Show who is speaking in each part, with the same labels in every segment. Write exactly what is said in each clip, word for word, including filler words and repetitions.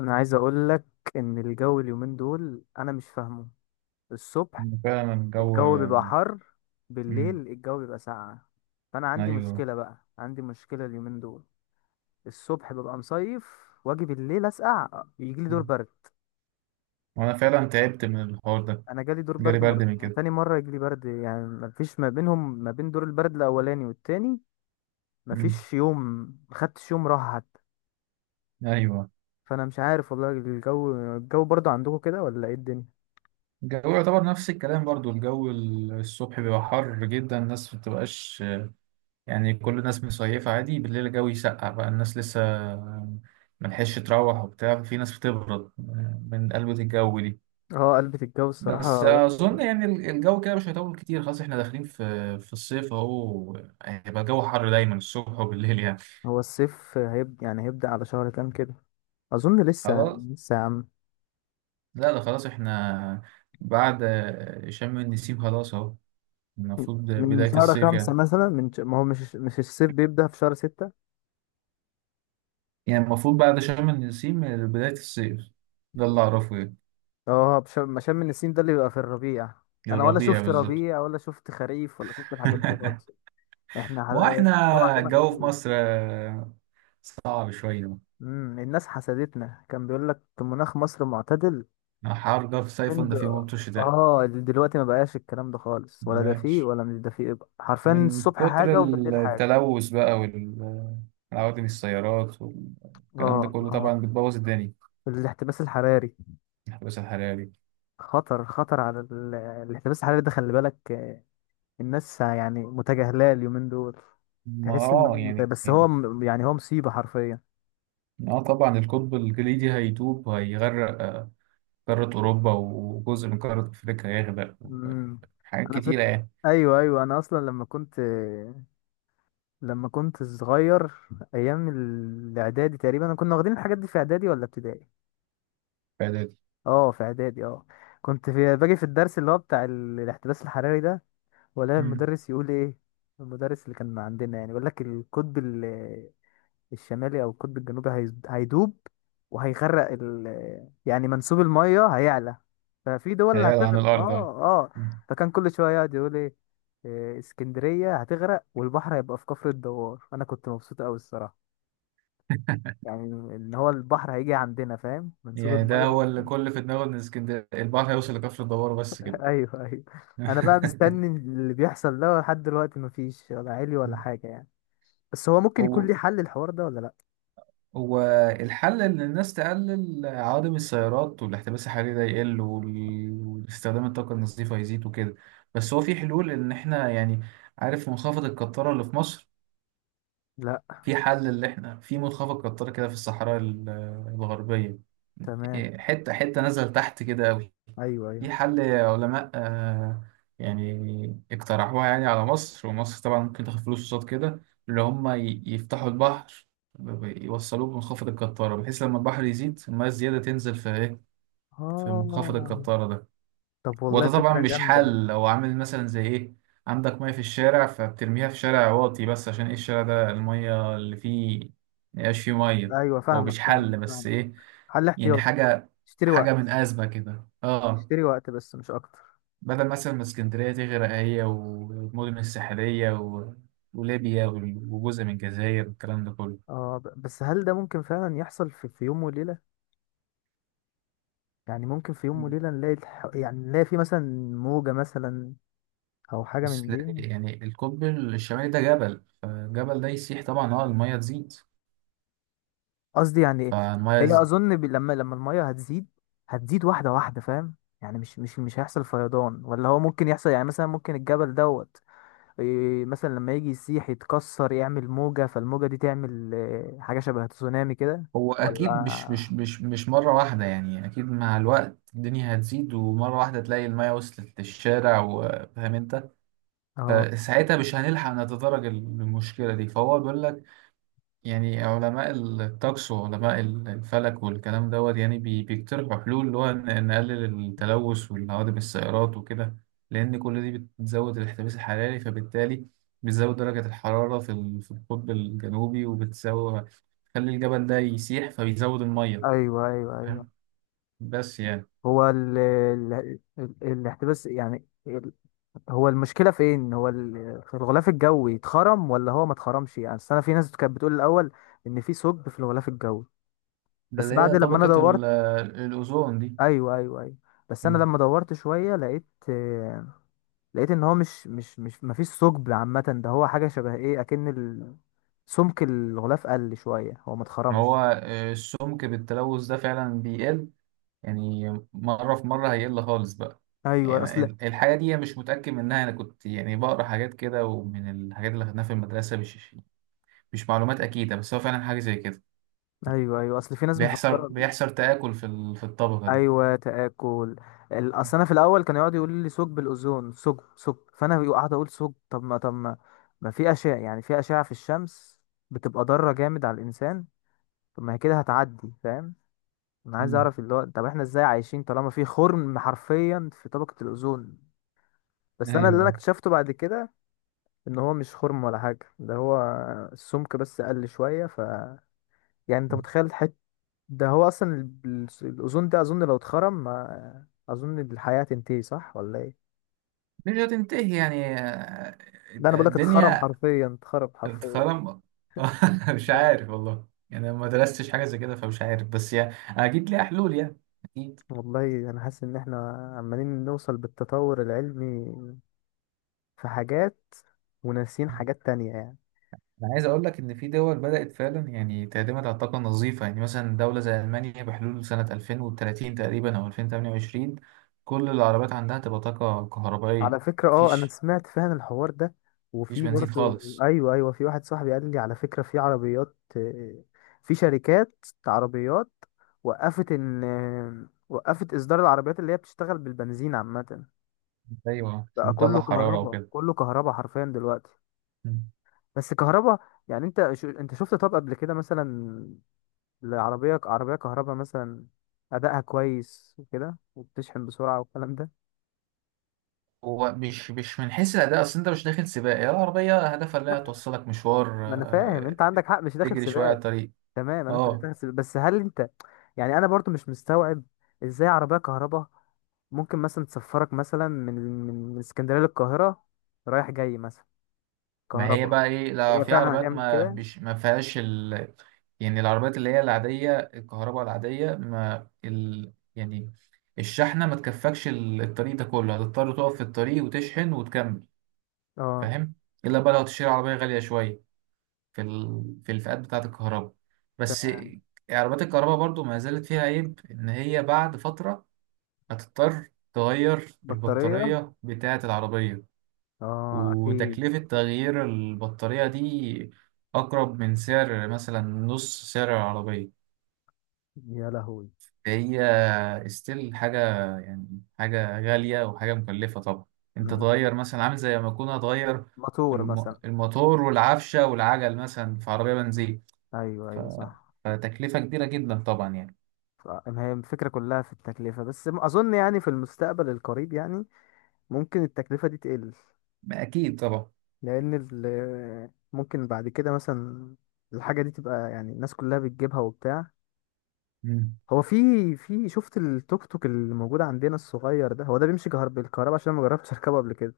Speaker 1: انا عايز اقول لك ان الجو اليومين دول انا مش فاهمه. الصبح
Speaker 2: فعلا الجو.
Speaker 1: الجو بيبقى حر، بالليل
Speaker 2: مم.
Speaker 1: الجو بيبقى ساقع. فانا عندي
Speaker 2: ايوه.
Speaker 1: مشكله بقى، عندي مشكله اليومين دول. الصبح ببقى مصيف، واجي بالليل اسقع، يجي لي دور
Speaker 2: مم.
Speaker 1: برد.
Speaker 2: وانا فعلا تعبت من الحوار ده.
Speaker 1: انا جالي دور
Speaker 2: جالي
Speaker 1: برد
Speaker 2: برد من
Speaker 1: مرتين. أنا
Speaker 2: كده.
Speaker 1: تاني مره يجي لي برد، يعني مفيش ما بينهم ما بين دور البرد الاولاني والتاني،
Speaker 2: مم.
Speaker 1: مفيش يوم. مخدتش يوم راحه حتى.
Speaker 2: ايوه.
Speaker 1: فانا مش عارف والله، الجو الجو برضو عندكم كده ولا ايه الدنيا؟
Speaker 2: الجو يعتبر نفس الكلام برضو. الجو ال- الصبح بيبقى حر جدا، الناس ما بتبقاش، يعني كل الناس مصيفة عادي. بالليل الجو يسقع بقى، الناس لسه ملحقش تروح وبتاع. في ناس بتبرد من قلبة الجو دي.
Speaker 1: اه، قلبة الجو
Speaker 2: بس
Speaker 1: الصراحة وحش.
Speaker 2: اظن يعني ال- الجو كده مش هيطول كتير، خلاص احنا داخلين في في الصيف اهو. هيبقى الجو حر دايما الصبح وبالليل يعني.
Speaker 1: هو الصيف هيبدأ يعني هيبدأ على شهر كام كده؟ أظن لسه
Speaker 2: خلاص.
Speaker 1: لسه يا عم.
Speaker 2: لا، ده خلاص احنا بعد شم النسيم خلاص اهو، المفروض
Speaker 1: من
Speaker 2: بداية
Speaker 1: شهر
Speaker 2: الصيف
Speaker 1: خمسة
Speaker 2: يعني.
Speaker 1: مثلا، من ش... ما هو مش مش الصيف بيبدأ في شهر ستة.
Speaker 2: يعني المفروض بعد شم النسيم بداية الصيف، ده اللي اعرفه يعني.
Speaker 1: اه، بش- ما شم النسيم ده اللي بيبقى في الربيع. أنا ولا
Speaker 2: الربيع
Speaker 1: شفت
Speaker 2: بالظبط.
Speaker 1: ربيع ولا شفت خريف ولا شفت الحاجات دي خالص. احنا
Speaker 2: ما هو
Speaker 1: ح-
Speaker 2: احنا
Speaker 1: هو عندنا
Speaker 2: الجو في
Speaker 1: جميل.
Speaker 2: مصر صعب شوية.
Speaker 1: امم الناس حسدتنا، كان بيقول لك مناخ مصر معتدل.
Speaker 2: حر ده في
Speaker 1: من
Speaker 2: صيف،
Speaker 1: د...
Speaker 2: ده في موت الشتاء.
Speaker 1: اه، دلوقتي ما بقاش الكلام ده خالص، ولا ده فيه
Speaker 2: ماشي.
Speaker 1: ولا مش ده فيه، حرفيا
Speaker 2: من
Speaker 1: الصبح
Speaker 2: كتر
Speaker 1: حاجة وبالليل حاجة.
Speaker 2: التلوث بقى والعوادم السيارات والكلام ده
Speaker 1: اه
Speaker 2: كله
Speaker 1: اه،
Speaker 2: طبعا بتبوظ الدنيا.
Speaker 1: الاحتباس الحراري.
Speaker 2: الاحتباس الحراري.
Speaker 1: خطر خطر على ال... الاحتباس الحراري ده، خلي بالك آه، الناس يعني متجاهلاه اليومين دول.
Speaker 2: ما
Speaker 1: تحس ان
Speaker 2: اه
Speaker 1: مت-
Speaker 2: يعني.
Speaker 1: بس هو م- يعني هو مصيبة حرفيا.
Speaker 2: اه طبعا القطب الجليدي هيدوب وهيغرق، آه، قارة أوروبا وجزء من قارة أفريقيا هيغرق.
Speaker 1: امم
Speaker 2: حاجات
Speaker 1: انا
Speaker 2: كتيرة
Speaker 1: فك
Speaker 2: يعني.
Speaker 1: ايوه ايوه، انا اصلا لما كنت لما كنت صغير، ايام الاعدادي تقريبا، انا كنا واخدين الحاجات دي في اعدادي ولا ابتدائي؟
Speaker 2: الفايدة دي.
Speaker 1: اه، في اعدادي، اه. كنت في باجي في الدرس اللي هو بتاع ال- الاحتباس الحراري ده، ولا
Speaker 2: مم.
Speaker 1: المدرس يقول ايه؟ المدرس اللي كان عندنا يعني يقول لك القطب الشمالي او القطب الجنوبي هيز- هيدوب وهيغرق، ال... يعني منسوب الميه هيعلى، ففي دول
Speaker 2: هيقلع عن
Speaker 1: هتغرق،
Speaker 2: الأرض اه.
Speaker 1: اه اه.
Speaker 2: مم.
Speaker 1: فكان كل شويه يقعد يقول ايه، إيه، اسكندريه هتغرق، والبحر هيبقى في كفر الدوار. انا كنت مبسوط قوي الصراحه، يعني ان هو البحر هيجي عندنا، فاهم، منسوب
Speaker 2: يعني ده
Speaker 1: الميه.
Speaker 2: هو اللي كل في دماغه إن اسكندرية البحر هيوصل لكفر الدوار بس كده.
Speaker 1: ايوه ايوه. انا بقى مستني اللي بيحصل ده لحد دلوقتي، مفيش ولا علي ولا حاجه يعني. بس هو ممكن يكون
Speaker 2: هو.
Speaker 1: ليه حل الحوار ده ولا لا؟
Speaker 2: هو الحل إن الناس تقلل عوادم السيارات والاحتباس الحراري ده يقل، وال- واستخدام الطاقة النظيفة يزيد وكده. بس هو في حلول إن إحنا يعني. عارف منخفض القطارة اللي في مصر؟
Speaker 1: لا،
Speaker 2: في حل، اللي احنا في منخفض قطري كده في الصحراء ال- الغربية.
Speaker 1: تمام،
Speaker 2: إيه، حتة حتة نزل تحت كده أوي.
Speaker 1: ايوه ايوه،
Speaker 2: في حل علماء آه، يعني اقترحوها يعني على مصر، ومصر طبعا ممكن تاخد فلوس قصاد كده. اللي هم ي- يفتحوا البحر، ب- ب- يوصلوه بمنخفض القطارة، بحيث لما البحر يزيد المياه الزيادة تنزل في ايه؟ في منخفض
Speaker 1: اه،
Speaker 2: القطارة ده.
Speaker 1: طب والله
Speaker 2: وده طبعا
Speaker 1: فكرة
Speaker 2: مش
Speaker 1: جامدة.
Speaker 2: حل، لو عامل مثلا زي ايه، عندك مية في الشارع فبترميها في شارع واطي بس، عشان ايه؟ الشارع ده المية اللي فيه ميبقاش فيه مية.
Speaker 1: أيوة،
Speaker 2: هو
Speaker 1: فاهمك
Speaker 2: مش
Speaker 1: فاهمك
Speaker 2: حل بس
Speaker 1: فاهمك.
Speaker 2: ايه،
Speaker 1: حل
Speaker 2: يعني
Speaker 1: احتياطي،
Speaker 2: حاجة،
Speaker 1: تشتري
Speaker 2: حاجة
Speaker 1: وقت،
Speaker 2: من أزمة كده اه.
Speaker 1: تشتري وقت بس مش أكتر.
Speaker 2: بدل مثلا ما اسكندرية تغرق هي والمدن الساحلية و... وليبيا وال- وجزء من الجزائر والكلام ده كله.
Speaker 1: اه، ب- بس هل ده ممكن فعلا يحصل في, في يوم وليلة؟ يعني ممكن في يوم وليلة نلاقي الح... يعني نلاقي في مثلا موجة مثلا، أو حاجة من
Speaker 2: بس لا-
Speaker 1: دي؟
Speaker 2: يعني القطب الشمالي ده جبل، فالجبل ده يسيح طبعا اه، المية تزيد.
Speaker 1: قصدي يعني إيه؟
Speaker 2: فالمية.
Speaker 1: هي أظن ب... لما لما المية هتزيد، هتزيد واحدة واحدة، فاهم؟ يعني مش مش مش هيحصل فيضان؟ ولا هو ممكن يحصل يعني، مثلا ممكن الجبل دوت، إيه، مثلا لما يجي يسيح يتكسر يعمل موجة، فالموجة دي تعمل إيه، حاجة شبه تسونامي كده.
Speaker 2: هو اكيد مش
Speaker 1: ولا
Speaker 2: مش مش مش مره واحده، يعني اكيد مع الوقت الدنيا هتزيد، ومره واحده تلاقي الميه وصلت للشارع، وفاهم انت.
Speaker 1: اه،
Speaker 2: فساعتها مش هنلحق نتدرج المشكله دي، فهو بيقول لك يعني علماء الطقس وعلماء الفلك والكلام دوت، يعني بي- بيقترحوا حلول اللي هو ن- نقلل التلوث والهوادم السيارات وكده. لان كل دي بتزود الاحتباس الحراري، فبالتالي بتزود درجة الحرارة في ال- في القطب الجنوبي، وبتزود تخلي الجبل ده يسيح فبيزود المية.
Speaker 1: ايوه ايوه ايوه.
Speaker 2: فاهم؟ بس يعني
Speaker 1: هو ال... ال... ال... الاحتباس يعني ال... هو المشكلة فين؟ هو ال... في الغلاف الجوي اتخرم ولا هو ما اتخرمش؟ يعني أصل انا في ناس كانت بتقول الاول ان في ثقب في الغلاف الجوي.
Speaker 2: ده
Speaker 1: بس
Speaker 2: اللي
Speaker 1: بعد
Speaker 2: هي
Speaker 1: لما انا
Speaker 2: طبقة
Speaker 1: دورت،
Speaker 2: ال- الأوزون دي.
Speaker 1: ايوه ايوه ايوه، بس انا
Speaker 2: مم.
Speaker 1: لما دورت شوية لقيت آه، لقيت ان هو مش مش مش مفيش ثقب عامه، ده هو حاجه شبه ايه، اكن ال- سمك الغلاف قل شويه، هو ما
Speaker 2: هو
Speaker 1: اتخرمش.
Speaker 2: آه، السمك بالتلوث ده فعلا بيقل، يعني مرة في مرة هيقل خالص بقى.
Speaker 1: ايوه
Speaker 2: يعني
Speaker 1: اصل،
Speaker 2: ال- الحاجة دي أنا مش متأكد منها، أنا كنت يعني بقرأ حاجات كده ومن الحاجات اللي خدناها في المدرسة، مش مش معلومات أكيدة بس هو فعلا حاجة زي كده.
Speaker 1: ايوه ايوه، اصل في ناس
Speaker 2: بيحصل
Speaker 1: مفكره،
Speaker 2: بيحصل تآكل في ال- في الطبقة دي.
Speaker 1: ايوه، تاكل. ال- اصل انا في الاول كان يقعد يقول لي ثقب الاوزون، ثقب ثقب، فانا قاعد اقول ثقب، طب ما طب ما ما في اشعه، يعني في اشعه في الشمس بتبقى ضاره جامد على الانسان، طب ما هي كده هتعدي، فاهم؟ انا عايز
Speaker 2: مم.
Speaker 1: اعرف اللي هو، طب احنا ازاي عايشين طالما في خرم حرفيا في طبقه الاوزون؟ بس انا اللي انا
Speaker 2: ايوه.
Speaker 1: اكتشفته بعد كده ان هو مش خرم ولا حاجه، ده هو السمك بس قل شويه، ف يعني انت متخيل، حت ده هو اصلا ال- ال- الاوزون ده، اظن لو اتخرم ما اظن الحياه تنتهي، صح ولا ايه؟
Speaker 2: مش هتنتهي يعني، آه،
Speaker 1: ده انا بقول لك اتخرم
Speaker 2: الدنيا
Speaker 1: حرفيا، اتخرم حرفيا.
Speaker 2: اتخرم. مش
Speaker 1: أيوة.
Speaker 2: عارف والله، يعني أنا ما درستش حاجة زي كده فمش عارف، بس يعني أكيد ليها حلول يعني. أكيد.
Speaker 1: والله انا حاسس ان احنا عمالين نوصل بالتطور العلمي في حاجات وناسين حاجات تانية يعني.
Speaker 2: أنا عايز أقول لك إن في دول بدأت فعلا يعني تعتمد على الطاقة النظيفة. يعني مثلا دولة زي ألمانيا بحلول سنة الفين وتلاتين تقريبا أو ألفين وثمانية وعشرين كل العربيات عندها تبقى طاقة كهربائية.
Speaker 1: على فكرة اه، انا
Speaker 2: مفيش
Speaker 1: سمعت فعلا الحوار ده،
Speaker 2: مفيش
Speaker 1: وفي
Speaker 2: بنزين
Speaker 1: برضو،
Speaker 2: خالص.
Speaker 1: ايوه ايوه، في واحد صاحبي قال لي على فكرة في عربيات آه، في شركات عربيات وقفت ان آه، وقفت اصدار العربيات اللي هي بتشتغل بالبنزين عامة.
Speaker 2: أيوه مش
Speaker 1: بقى كله
Speaker 2: مطلع حرارة
Speaker 1: كهرباء،
Speaker 2: وكده.
Speaker 1: كله كهرباء حرفيا دلوقتي.
Speaker 2: مم.
Speaker 1: بس كهرباء، يعني انت شو انت شفت طب قبل كده مثلا العربية، عربية كهرباء مثلا، ادائها كويس وكده وبتشحن بسرعة والكلام ده؟
Speaker 2: هو مش مش من حيث الأداء، أصل أنت مش داخل سباق، هي العربية هدفها إنها
Speaker 1: لا،
Speaker 2: توصلك مشوار،
Speaker 1: ما انا فاهم
Speaker 2: آه،
Speaker 1: انت عندك حق، مش داخل
Speaker 2: تجري شوية على
Speaker 1: سباق.
Speaker 2: الطريق.
Speaker 1: تمام. انا انت
Speaker 2: اه،
Speaker 1: بتغسل، بس هل انت، يعني انا برضو مش مستوعب ازاي عربيه كهرباء ممكن مثلا تسفرك مثلا من من من اسكندريه للقاهره رايح جاي مثلا
Speaker 2: ما هي
Speaker 1: كهرباء؟
Speaker 2: بقى ايه، لا
Speaker 1: هي
Speaker 2: في
Speaker 1: فعلا
Speaker 2: عربيات
Speaker 1: هتعمل
Speaker 2: ما
Speaker 1: كده؟
Speaker 2: بيش ما فيهاش ال، يعني العربيات اللي هي العادية الكهرباء العادية ما ال يعني الشحنة ما تكفكش ال- الطريق ده كله، هتضطر تقف في الطريق وتشحن وتكمل.
Speaker 1: اه،
Speaker 2: فاهم؟ إلا بقى لو هتشتري عربية غالية شوية في ال في الفئات بتاعة الكهرباء
Speaker 1: ت-
Speaker 2: بس. عربيات الكهرباء برضو ما زالت فيها عيب إن هي بعد فترة هتضطر تغير
Speaker 1: بطاريه،
Speaker 2: البطارية بتاعة العربية.
Speaker 1: اه اكيد.
Speaker 2: وتكلفة تغيير البطارية دي أقرب من سعر مثلا نص سعر العربية.
Speaker 1: يا لهوي.
Speaker 2: هي استيل حاجة يعني، حاجة غالية وحاجة مكلفة طبعا. أنت
Speaker 1: مم.
Speaker 2: تغير مثلا عامل زي ما أكون هتغير
Speaker 1: موتور
Speaker 2: الم-
Speaker 1: مثلا.
Speaker 2: الموتور والعفشة والعجل مثلا في عربية بنزين.
Speaker 1: ايوه
Speaker 2: ف-
Speaker 1: ايوه صح.
Speaker 2: فتكلفة كبيرة جدا طبعا يعني.
Speaker 1: ف- ما هي الفكره كلها في التكلفه بس، م- اظن يعني في المستقبل القريب يعني ممكن التكلفه دي تقل،
Speaker 2: أكيد طبعا.
Speaker 1: لان ال- ممكن بعد كده مثلا الحاجه دي تبقى، يعني الناس كلها بتجيبها وبتاع.
Speaker 2: مم.
Speaker 1: هو في في شفت التوك توك اللي موجود عندنا الصغير ده، هو ده بيمشي كهرب بالكهرباء؟ عشان ما جربتش اركبه قبل كده.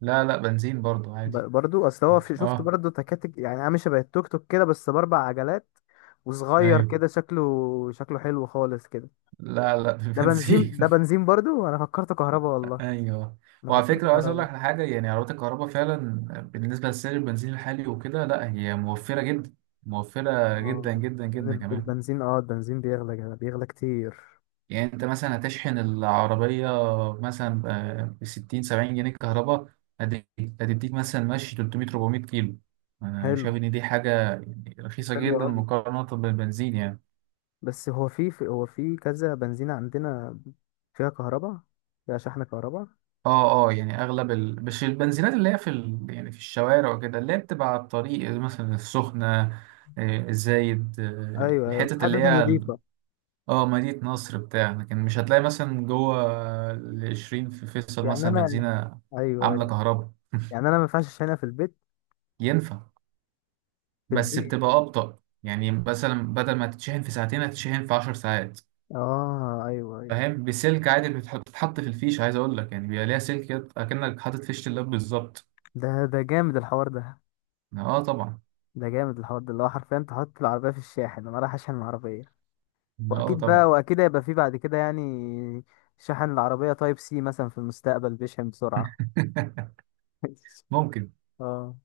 Speaker 2: لا لا بنزين برضو
Speaker 1: ب-
Speaker 2: عادي.
Speaker 1: برضو اصل هو في شفت
Speaker 2: أه
Speaker 1: برضو تكاتك، يعني عامل شبه التوك توك كده بس باربع عجلات، وصغير
Speaker 2: أيوه.
Speaker 1: كده، شكله شكله حلو خالص كده.
Speaker 2: لا لا
Speaker 1: ده بنزين، ده
Speaker 2: بالبنزين.
Speaker 1: بنزين برضو، انا فكرته كهرباء والله،
Speaker 2: ايوه.
Speaker 1: انا
Speaker 2: وعلى
Speaker 1: فكرته
Speaker 2: فكره عايز اقول
Speaker 1: كهرباء.
Speaker 2: لك على حاجه، يعني عربيات الكهرباء فعلا بالنسبه لسعر البنزين الحالي وكده لا، هي موفره جدا. موفره جدا
Speaker 1: اه،
Speaker 2: جدا
Speaker 1: يعني
Speaker 2: جدا
Speaker 1: الب-
Speaker 2: كمان.
Speaker 1: البنزين اه البنزين بيغلى جدا- بيغلى كتير.
Speaker 2: يعني انت مثلا هتشحن العربيه مثلا ب ستين سبعين جنيه كهرباء، هت- هتديك مثلا ماشي تلتميه اربعميه كيلو. انا
Speaker 1: حلو،
Speaker 2: شايف ان دي حاجه يعني رخيصه
Speaker 1: حلو
Speaker 2: جدا
Speaker 1: قوي.
Speaker 2: مقارنه بالبنزين يعني.
Speaker 1: بس هو في في- هو في كذا بنزينة عندنا فيها كهرباء، فيها شحن كهرباء.
Speaker 2: اه اه. يعني اغلب ال... مش البنزينات اللي هي في ال... يعني في الشوارع وكده اللي هي بتبقى على الطريق، مثلا السخنة، آه، الزايد، آه،
Speaker 1: ايوه ايوه،
Speaker 2: الحتت اللي
Speaker 1: حدث
Speaker 2: هي ال-
Speaker 1: نظيفة.
Speaker 2: اه مدينة نصر بتاع. لكن مش هتلاقي مثلا جوه العشرين في فيصل
Speaker 1: يعني
Speaker 2: مثلا
Speaker 1: انا،
Speaker 2: بنزينة
Speaker 1: ايوه
Speaker 2: عاملة
Speaker 1: ايوه،
Speaker 2: كهرباء.
Speaker 1: يعني انا ما ينفعش اشحنها في البيت؟
Speaker 2: ينفع
Speaker 1: في
Speaker 2: بس
Speaker 1: البيت،
Speaker 2: بتبقى أبطأ، يعني مثلا بدل ما تتشحن في ساعتين هتتشحن في عشر ساعات.
Speaker 1: اه، ايوه ايوه.
Speaker 2: فاهم؟ بسلك عادي، بتح- بتتحط في الفيش، عايز أقول لك يعني بيبقى ليها سلك كده أكنك حاطط فيشة اللاب بالظبط.
Speaker 1: ده ده جامد الحوار ده،
Speaker 2: اه طبعا.
Speaker 1: ده جامد الحوار ده اللي هو حرفيا انت حاطط العربية في الشاحن انا رايح اشحن العربية.
Speaker 2: اه
Speaker 1: واكيد بقى،
Speaker 2: طبعا.
Speaker 1: واكيد هيبقى في بعد كده يعني، شحن العربية تايب سي مثلا في المستقبل بيشحن بسرعة.
Speaker 2: ممكن.
Speaker 1: اه.